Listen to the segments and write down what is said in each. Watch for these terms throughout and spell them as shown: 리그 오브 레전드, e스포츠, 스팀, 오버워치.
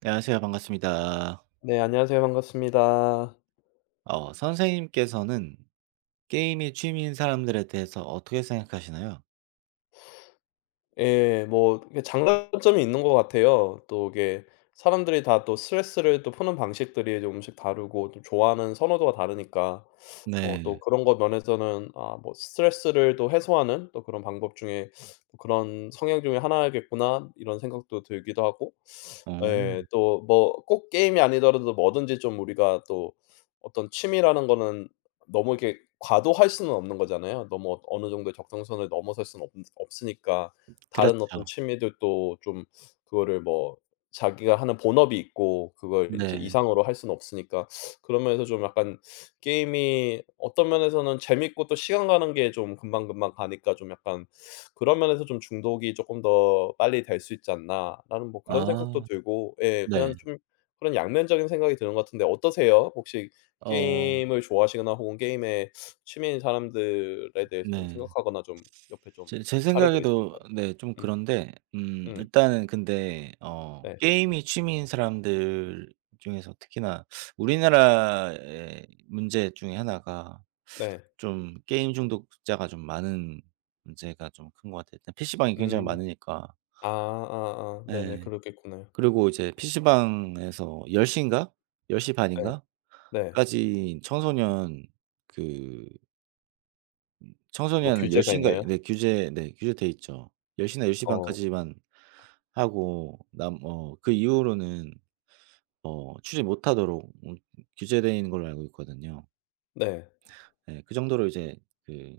네, 안녕하세요. 반갑습니다. 네 안녕하세요. 반갑습니다. 선생님께서는 게임이 취미인 사람들에 대해서 어떻게 생각하시나요? 예. 뭐 이게 장단점이 있는 것 같아요. 또 이게 사람들이 다 또 스트레스를 또 푸는 방식들이 조금씩 다르고 또 좋아하는 선호도가 다르니까 또 네. 그런 것 면에서는 아 뭐 '스트레스를 또 해소하는 또 그런 방법 중에 그런 성향 중에 하나겠구나.' 이런 생각도 들기도 하고 어. 예 또 뭐 꼭 게임이 아니더라도 뭐든지 좀 우리가 또 어떤 취미라는 거는 너무 이렇게 과도할 수는 없는 거잖아요. 너무 어느 정도의 적정선을 넘어설 수는 없 없으니까 다른 어떤 그렇죠. 취미들도 좀 그거를 뭐 자기가 하는 본업이 있고 그걸 이제 네. 이상으로 할 수는 없으니까 그런 면에서 좀 약간 게임이 어떤 면에서는 재밌고 또 시간 가는 게 좀 금방금방 가니까 좀 약간 그런 면에서 좀 '중독이 조금 더 빨리 될 수 있지 않나.'라는 뭐 그런 생각도 아, 들고 예 네. 그냥 좀 그런 양면적인 생각이 드는 것 같은데 어떠세요? 혹시 어, 게임을 좋아하시거나 혹은 게임에 취미인 사람들에 대해서 좀 네. 생각하거나 좀 옆에 좀 제 사례들이 생각에도, 있을까요? 네, 좀 음. 그런데, 음. 일단은 근데, 네. 게임이 취미인 사람들 중에서 특히나 우리나라의 문제 중에 하나가 네. 좀 게임 중독자가 좀 많은 문제가 좀 큰 것 같아요. 일단 PC방이 굉장히 음. 많으니까. 아 아아. 네네. 예. 그러겠구나요. 그리고 이제 PC방에서 1 0 인가 1 0 네. 반인가 네. 까지 청소년, 그 뭐 청소년은 1 규제가 0 인가, 있나요? 네, 규제 네, 규제돼 있죠. 1 0나1 0반 어. 까지만 하고, 남 어 그 이후로는 출입 못 하도록 규제되어 있는 걸로 알고 있거든요. 네. 예. 그 정도로 이제 그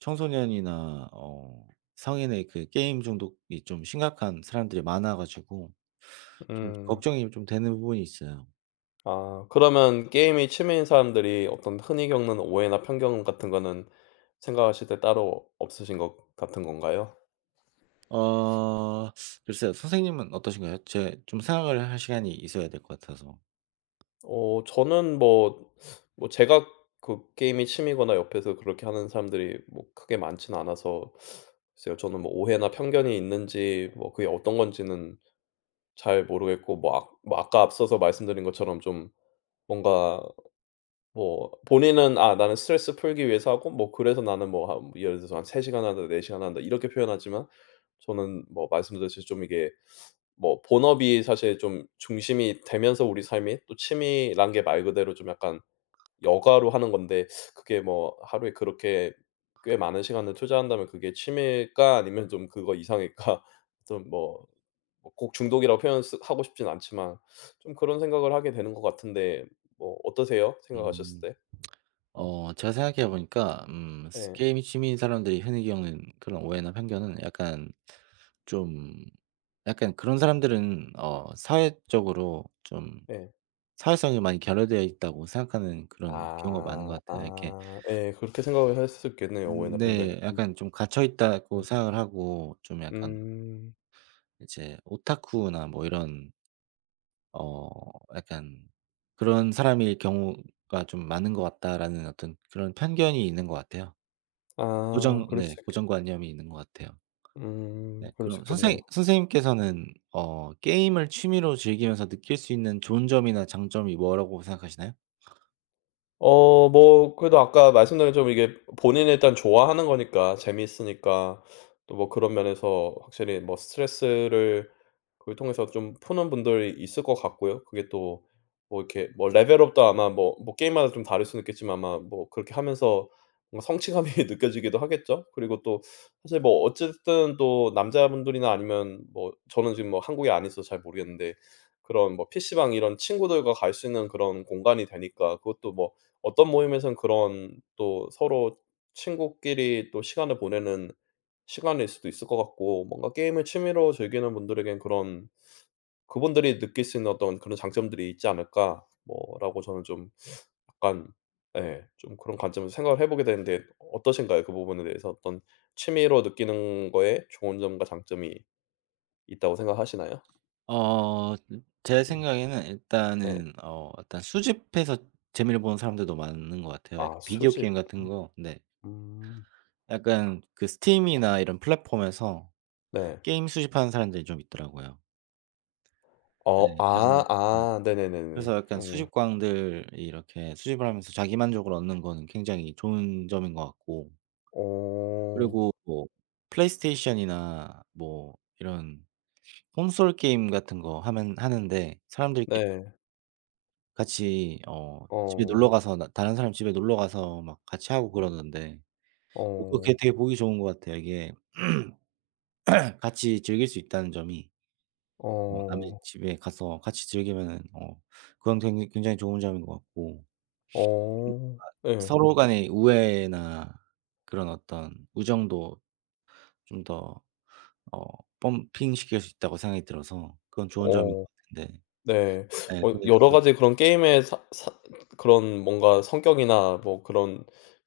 청소년이나 성인의 그 게임 중독이 좀 심각한 사람들이 많아 가지고 좀 음. 걱정이 좀 되는 부분이 있어요. 아 그러면 게임이 취미인 사람들이 어떤 흔히 겪는 오해나 편견 같은 거는 생각하실 때 따로 없으신 것 같은 건가요? 어 글쎄요. 선생님은 어떠신가요? 제 좀 생각을 할 시간이 있어야 될 것 같아서. 저는 뭐 뭐 제가 그 게임이 취미거나 옆에서 그렇게 하는 사람들이 뭐 크게 많진 않아서 글쎄요. 저는 뭐 오해나 편견이 있는지 뭐 그게 어떤 건지는 잘 모르겠고 뭐 아, 뭐 아까 앞서서 말씀드린 것처럼 좀 뭔가 뭐 본인은 '아 나는 스트레스 풀기 위해서 하고 뭐 그래서 나는 뭐 한 예를 들어서 한 3 시간 한다. 4 시간 한다.' 이렇게 표현하지만 저는 뭐 말씀드렸듯이 좀 이게 뭐 본업이 사실 좀 중심이 되면서 우리 삶이 또 취미란 게 말 그대로 좀 약간 여가로 하는 건데 그게 뭐 하루에 그렇게 꽤 많은 시간을 투자한다면 그게 취미일까 아니면 좀 그거 이상일까? 좀 뭐 뭐 꼭 중독이라고 표현 하고 싶진 않지만 좀 그런 생각을 하게 되는 것 같은데 뭐 어떠세요? 생각하셨을 음. 때? 음. 제가 생각해 보니까, 스 예. 게임 취미인 사람들이 흔히 겪는 그런 오해나 편견은, 약간 좀 약간 그런 사람들은 사회적으로 좀 예. 사회성이 많이 결여되어 있다고 생각하는 그런 경우가 많은 아. 것 같아요. 이렇게 아. 예. 그렇게 생각을 할 수 있겠네요. 오해나 편견이. 네, 약간 좀 갇혀 있다고 음. 생각을 하고, 좀 약간 음. 이제 오타쿠나 뭐 이런 어 약간 그런 사람일 경우가 좀 많은 것 같다라는, 어떤 그런 편견이 있는 것 같아요. 아 고정 그럴 네, 수 있겠 고정관념이 있는 것 같아요. 네, 그럴 수 그럼 있겠네요. 선생님께서는 게임을 취미로 즐기면서 느낄 수 있는 좋은 점이나 장점이 뭐라고 생각하시나요? 뭐 그래도 아까 말씀드린 좀 이게 본인이 일단 좋아하는 거니까 재미있으니까 또 뭐 그런 면에서 확실히 뭐 스트레스를 그걸 통해서 좀 푸는 분들이 있을 것 같고요. 그게 또 뭐 이렇게 뭐 레벨업도 아마 뭐 뭐 게임마다 좀 다를 수는 있겠지만 아마 뭐 그렇게 하면서 뭔가 성취감이 느껴지기도 하겠죠. 그리고 또 사실 뭐 어쨌든 또 남자분들이나 아니면 뭐 저는 지금 뭐 한국에 안 있어서 잘 모르겠는데 그런 뭐 PC방 이런 친구들과 갈 수 있는 그런 공간이 되니까 그것도 뭐 어떤 모임에선 그런 또 서로 친구끼리 또 시간을 보내는 시간일 수도 있을 것 같고 뭔가 게임을 취미로 즐기는 분들에겐 그런 그분들이 느낄 수 있는 어떤 그런 장점들이 있지 않을까 뭐 라고 저는 좀 약간 예 좀 그런 관점에서 생각을 해 보게 되는데 어떠신가요? 그 부분에 대해서 어떤 취미로 느끼는 거에 좋은 점과 장점이 있다고 생각하시나요? 어 제 음 생각에는, 네. 일단은 일단 수집해서 재미를 보는 사람들도 많은 것 같아요. 약간 아 비디오 게임 수집. 같은 거. 네. 음 약간 그 스팀이나 이런 플랫폼에서 네. 게임 수집하는 사람들이 좀 있더라고요. 어 네. 그래서. 아 네. 아 네네네네. 그래서 약간 어. 수집광들이 이렇게 수집을 하면서 자기 만족을 얻는 거는 굉장히 좋은 점인 것 같고, 어. 그리고 뭐 플레이스테이션이나 뭐 이런 콘솔 게임 같은 거 하면, 하는데 사람들끼리 네. 같이 집에 놀러 어. 가서, 나 다른 사람 집에 놀러 가서 막 같이 하고 그러던데, 그게 어. 되게 보기 좋은 것 같아요. 이게 같이 즐길 수 있다는 점이, 남의 어. 집에 가서 같이 즐기면은, 그건 굉 굉장히 좋은 점인 것 같고, 어. 예. 서로 간의 우애나 그런 어떤 우정도 좀 더 어 펌핑시킬 수 있다고 생각이 들어서, 그건 좋은 점인 것 어. 같은데. 네. 예. 어 저는 여러 가지 그런 게임의 사 사 그런 뭔가 성격이나 뭐 그런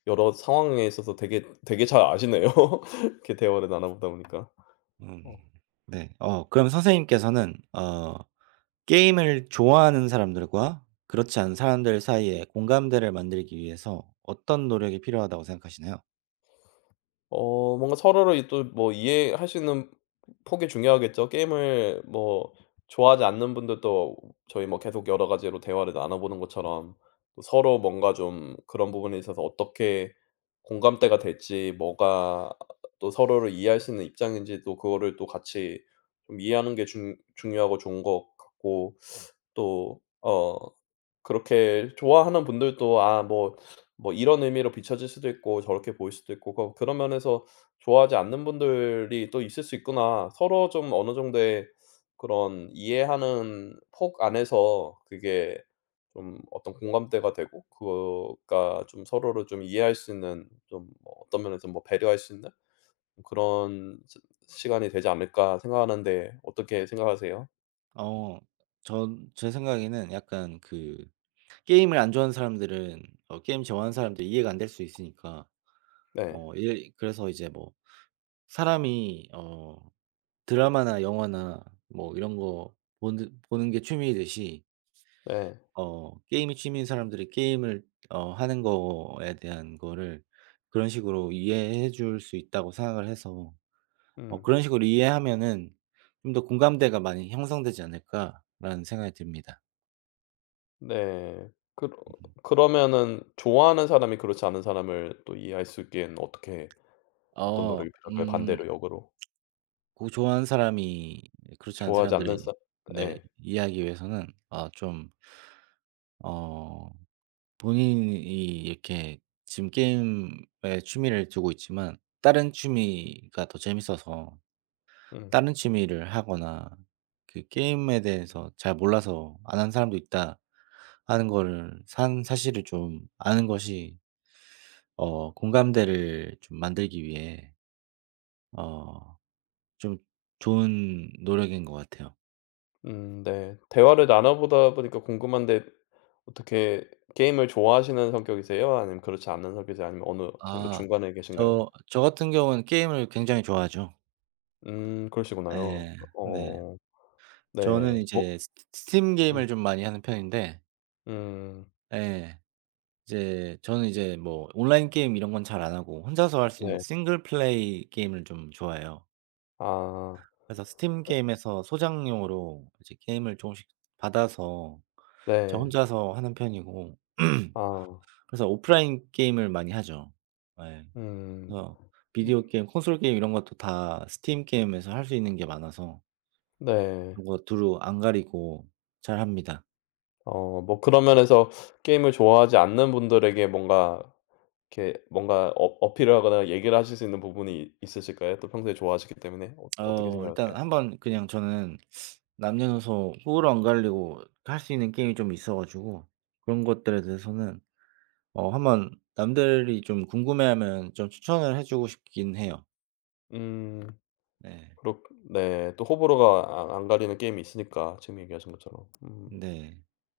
여러 상황에 있어서 되게 되게 잘 아시네요. 이렇게 대화를 나눠 보다 보니까. 음 어. 네. 그럼 선생님께서는 게임을 좋아하는 사람들과 그렇지 않은 사람들 사이에 공감대를 만들기 위해서 어떤 노력이 필요하다고 생각하시나요? 뭔가 서로를 또 뭐 이해할 수 있는 폭이 중요하겠죠. 게임을 뭐 좋아하지 않는 분들도 저희 뭐 계속 여러 가지로 대화를 나눠 보는 것처럼 또 서로 뭔가 좀 그런 부분에 있어서 어떻게 공감대가 될지 뭐가 또 서로를 이해할 수 있는 입장인지 또 그거를 또 같이 좀 이해하는 게 중 중요하고 좋은 것 같고 또어 그렇게 좋아하는 분들도 아 뭐 뭐 이런 의미로 비춰질 수도 있고 저렇게 보일 수도 있고 그 그런 면에서 좋아하지 않는 분들이 또 있을 수 있구나. 서로 좀 어느 정도의 그런 이해하는 폭 안에서 그게 좀 어떤 공감대가 되고 그거가 좀 서로를 좀 이해할 수 있는 좀뭐 어떤 면에서 뭐 배려할 수 있는 그런 시 시간이 되지 않을까 생각하는데 어떻게 생각하세요? 어 전 제 생각에는, 약간 그 게임을 안 좋아하는 사람들은 게임 좋아하는 사람들 이해가 안 될 수 있으니까, 네. 어 일 그래서 이제, 뭐 사람이 드라마나 영화나 뭐 이런 거 보는 게 취미이듯이, 네. 게임이 취미인 사람들이 게임을 하는 거에 대한 거를 그런 식으로 이해해 줄 수 있다고 생각을 해서, 음. 그런 식으로 이해하면은 좀 더 '공감대가 많이 형성되지 않을까.'라는 생각이 듭니다. 네. 음. 그러면은 좋아하는 사람이 그렇지 않은 사람을 또 이해할 수 있기에는 어떻게 어 어떤 노력이 필요할까요? 반대로 역으로. 곡 좋아하는 사람이 그렇지 않은 좋아하지 않는 사람들이, 사 네, 예. 이해하기 위해서는, 아좀어 본인이 이렇게 지금 게임에 취미를 두고 있지만 다른 취미가 더 재밌어서 음. 다른 취미를 하거나, 그 게임에 대해서 잘 몰라서 안 하는 사람도 있다 하는 거를, 산 사실을 좀 아는 것이 공감대를 좀 만들기 위해 어 좀 좋은 노력인 것 같아요. 네. 대화를 나눠보다 보니까 궁금한데 어떻게 게임을 좋아하시는 성격이세요? 아니면 그렇지 않는 성격이세요? 아니면 어느 정도 아, 중간에 계신가요? 저 같은 경우는 게임을 굉장히 좋아하죠. 그러시구나요. 예. 네. 어 저는 네. 뭐 이제 스 스팀 게임을 음 좀 많이 하는 편인데. 음 예. 이제 저는 이제 뭐 온라인 게임 이런 건 잘 안 하고, 혼자서 할 수 있는 네. 싱글 플레이 게임을 좀 좋아해요. 아. 그래서 스팀 게임에서 소장용으로 이제 게임을 조금씩 받아서 저 네. 혼자서 하는 편이고 아. 그래서 오프라인 게임을 많이 하죠. 예. 음. 그래서 비디오 게임, 콘솔 게임 이런 것도 다 스팀 게임에서 할 수 있는 게 많아서, 네. 그런 거 두루 안 가리고 잘합니다. 뭐 그런 면에서 게임을 좋아하지 않는 분들에게 뭔가 이렇게 뭔가 어필을 하거나 얘기를 하실 수 있는 부분이 있으실까요? 또 평소에 좋아하시기 때문에 어 어떻게 일단 생각하세요? 한번 그냥 저는 남녀노소 호불호 안 갈리고 할 수 있는 게임이 좀 있어 가지고, 그런 것들에 대해서는 한번 남들이 좀 궁금해하면 좀 추천을 해 주고 싶긴 해요. 음 네. 그렇 네. 또 호불호가 아 안안 가리는 게임이 있으니까 지금 얘기하신 것처럼. 네.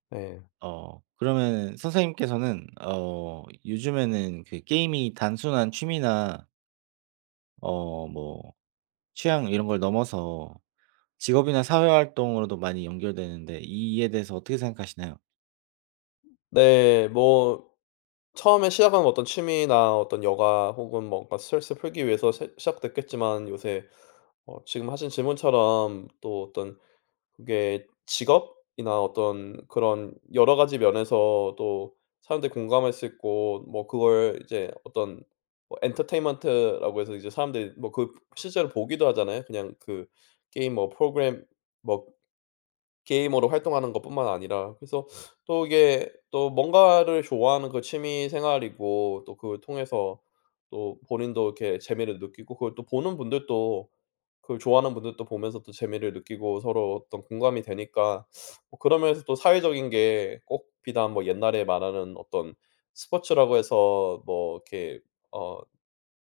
네. 그러면 선생님께서는 요즘에는 그 게임이 단순한 취미나 뭐 취향 이런 걸 넘어서 직업이나 사회 활동으로도 많이 연결되는데, 이에 대해서 어떻게 생각하시나요? 네 뭐 처음에 시작한 어떤 취미나 어떤 여가 혹은 뭔가 스트레스 풀기 위해서 시작됐겠지만 요새 지금 하신 질문처럼 또 어떤 그게 직업이나 어떤 그런 여러 가지 면에서도 사람들이 공감할 수 있고 뭐 그걸 이제 어떤 뭐 엔터테인먼트라고 해서 이제 사람들이 뭐 그 실제로 보기도 하잖아요. 그냥 그 게임 뭐 프로그램 뭐 게이머로 활동하는 것뿐만 아니라 그래서 또 이게 또 뭔가를 좋아하는 그 취미 생활이고 또 그걸 통해서 또 본인도 이렇게 재미를 느끼고 그걸 또 보는 분들도 그걸 좋아하는 분들도 보면서 또 재미를 느끼고 서로 어떤 공감이 되니까 뭐 그러면서 또 사회적인 게 꼭 비단 뭐 옛날에 말하는 어떤 스포츠라고 해서 뭐 이렇게 어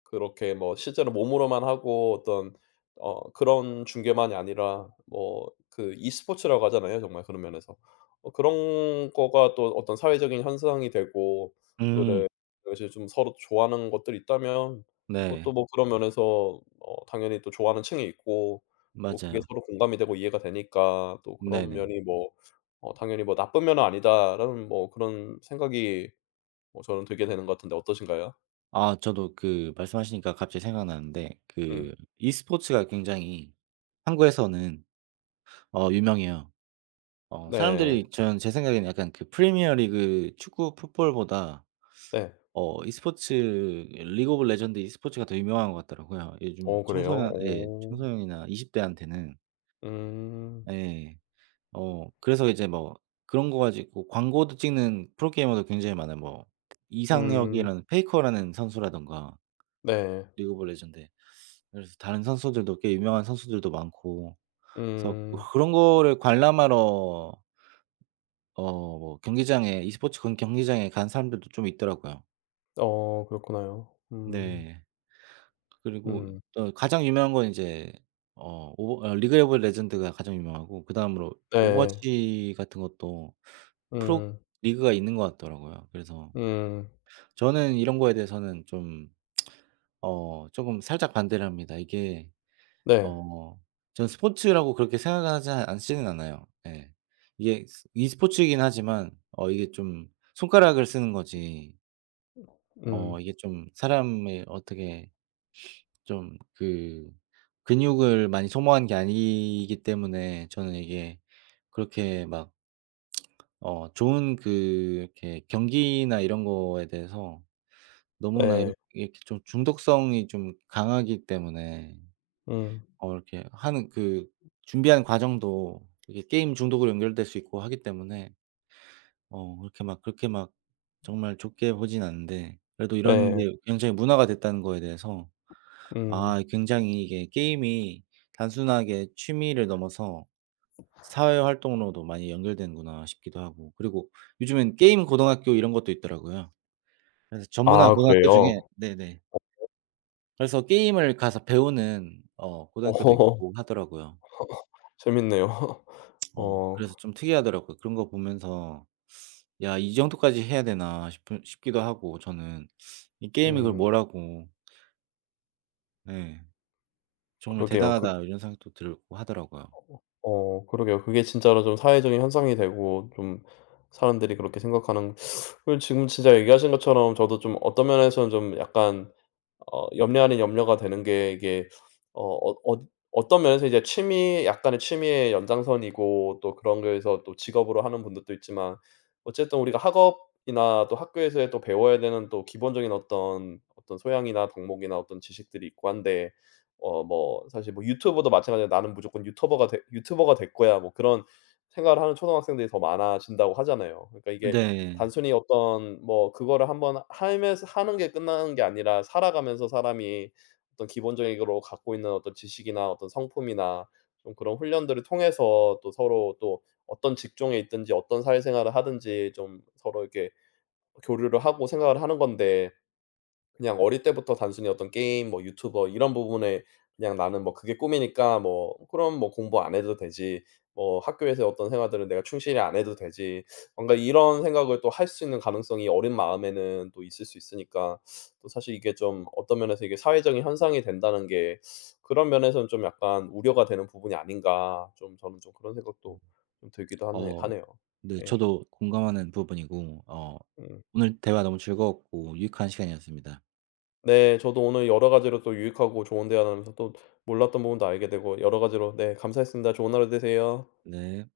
그렇게 뭐 실제로 몸으로만 하고 어떤 그런 중계만이 아니라 뭐 그 e스포츠라고 하잖아요 정말 그런 면에서. 어 그런 거가 또 어떤 사회적인 현상이 되고 그래 음. 그것이 좀 서로 좋아하는 것들이 있다면 그것도 네. 뭐 그런 면에서 어 당연히 또 좋아하는 층이 있고 또 그게 맞아요. 서로 공감이 되고 이해가 되니까 또 그런 네네. 면이 뭐 어 당연히 뭐 '나쁜 면은 아니다.'라는 뭐 그런 생각이 뭐 저는 들게 되는 것 같은데 어떠신가요? 아, 저도 그 말씀하시니까 갑자기 생각나는데, 음. 그 e스포츠가 굉장히 한국에서는 유명해요. 네. 사람들이, 저는 제 생각에는, 약간 그 프리미어 리그 축구 풋볼보다 네. E스포츠 리그 오브 레전드 e스포츠가 더 유명한 것 같더라고요. 요즘 어 그래요? 청소년 예, 어. 청소년이나 20 대한테는. 음. 예. 그래서 이제 뭐 그런 거 가지고 광고도 찍는 프로게이머도 굉장히 많아요. 뭐 음. 이상혁이라는, 페이커라는 선수라든가 네. 리그 오브 레전드. 그래서 다른 선수들도, 꽤 유명한 선수들도 많고, 그래서 음. 그런 거를 관람하러 뭐 경기장에, e스포츠 경 경기장에 간 사람들도 좀 있더라고요. 어 그렇구나요. 음. 네. 그리고 음. 가장 유명한 건 인제 어 오버 어 리그 오브 레전드가 가장 유명하고, 그다음으로 네. 오버워치 같은 것도 프로 음. 리그가 있는 것 같더라고요. 그래서 음. 저는 이런 거에 대해서는 좀 쪼금 살짝 반대를 합니다. 이게, 네. 어. 전 스포츠라고 그렇게 생각하지 않지는 않아요. 예. 이게 스 e스포츠이긴 하지만 이게 좀 손가락을 쓰는 거지, 음. 이게 좀 사람의 어떻게 좀 그 근육을 많이 소모한 게 아니기 때문에, 저는 이게 그렇게 막 좋은 그 이렇게 경기나 이런 거에 대해서 너무나 네. 이렇게 좀 중독성이 좀 강하기 때문에, 음. 이렇게 하는 그 준비하는 과정도 이게 게임 중독으로 연결될 수 있고 하기 때문에 그렇게 막 그렇게 막 정말 좋게 보진 않는데, 그래도 이런 네. 게 굉장히 문화가 됐다는 거에 대해서, 음. 아 굉장히 이게 게임이 단순하게 취미를 넘어서 사회 활동으로도 많이 연결되는구나 싶기도 하고, 그리고 요즘엔 게임 고등학교 이런 것도 있더라고요. 그래서 전문화 아 고등학교 그래요? 중에. 네네. 그래서 게임을 가서 배우는 어 고등학교도 있고 하더라고요. 재밌네요. 어. 그래서 좀 특이하더라고요. 그런 거 보면서 '야, 이 정도까지 해야 되나?' 싶은 싶기도 하고 저는. 이 게임이, 그걸 음. 뭐라고. 네. '정말 그러게요. 그 대단하다.' 이런 생각도 들고 하더라고요. 어 그러게요. 그게 진짜로 좀 사회적인 현상이 되고 좀 사람들이 그렇게 생각하는 그리고 지금 진짜 얘기하신 것처럼 저도 좀 어떤 면에서는 좀 약간 어 염려하는 염려가 되는 게 이게 어 어 어 어떤 면에서 이제 취미 약간의 취미의 연장선이고 또 그런 거에서 또 직업으로 하는 분들도 있지만 어쨌든 우리가 학업이나 또 학교에서 또 배워야 되는 또 기본적인 어떤 어떤 소양이나 덕목이나 어떤 지식들이 있고 한데 어 뭐 사실 뭐 유튜버도 마찬가지로 '나는 무조건 유튜버가 될 거야.' 뭐 그런 생각을 하는 초등학생들이 더 많아진다고 하잖아요. 그러니까 이게 네. 단순히 어떤 뭐 그거를 한번 하면서 하는 게 끝나는 게 아니라 살아가면서 사람이 어떤 기본적으로 갖고 있는 어떤 지식이나 어떤 성품이나 좀 그런 훈련들을 통해서 또 서로 또 어떤 직종에 있든지 어떤 사회생활을 하든지 좀 서로 이렇게 교류를 하고 생각을 하는 건데 그냥 어릴 때부터 단순히 어떤 게임 뭐 유튜버 이런 부분에 그냥 '나는 뭐 그게 꿈이니까 뭐 그럼 뭐 공부 안 해도 되지. 뭐 학교에서 어떤 생활들은 내가 충실히 안 해도 되지.' 뭔가 이런 생각을 또 할 수 있는 가능성이 어린 마음에는 또 있을 수 있으니까 또 사실 이게 좀 어떤 면에서 이게 '사회적인 현상이 된다는 게 그런 면에서는 좀 약간 우려가 되는 부분이 아닌가.' 좀 저는 좀 그런 생각도 좀 들기도 하네 어 하네요. 네, 예. 저도 공감하는 부분이고, 음. 오늘 대화 너무 즐거웠고 유익한 시간이었습니다. 네. 저도 오늘 여러 가지로 또 유익하고 좋은 대화 나누면서 또 몰랐던 부분도 알게 되고 여러 가지로 네 감사했습니다. 좋은 하루 되세요. 네.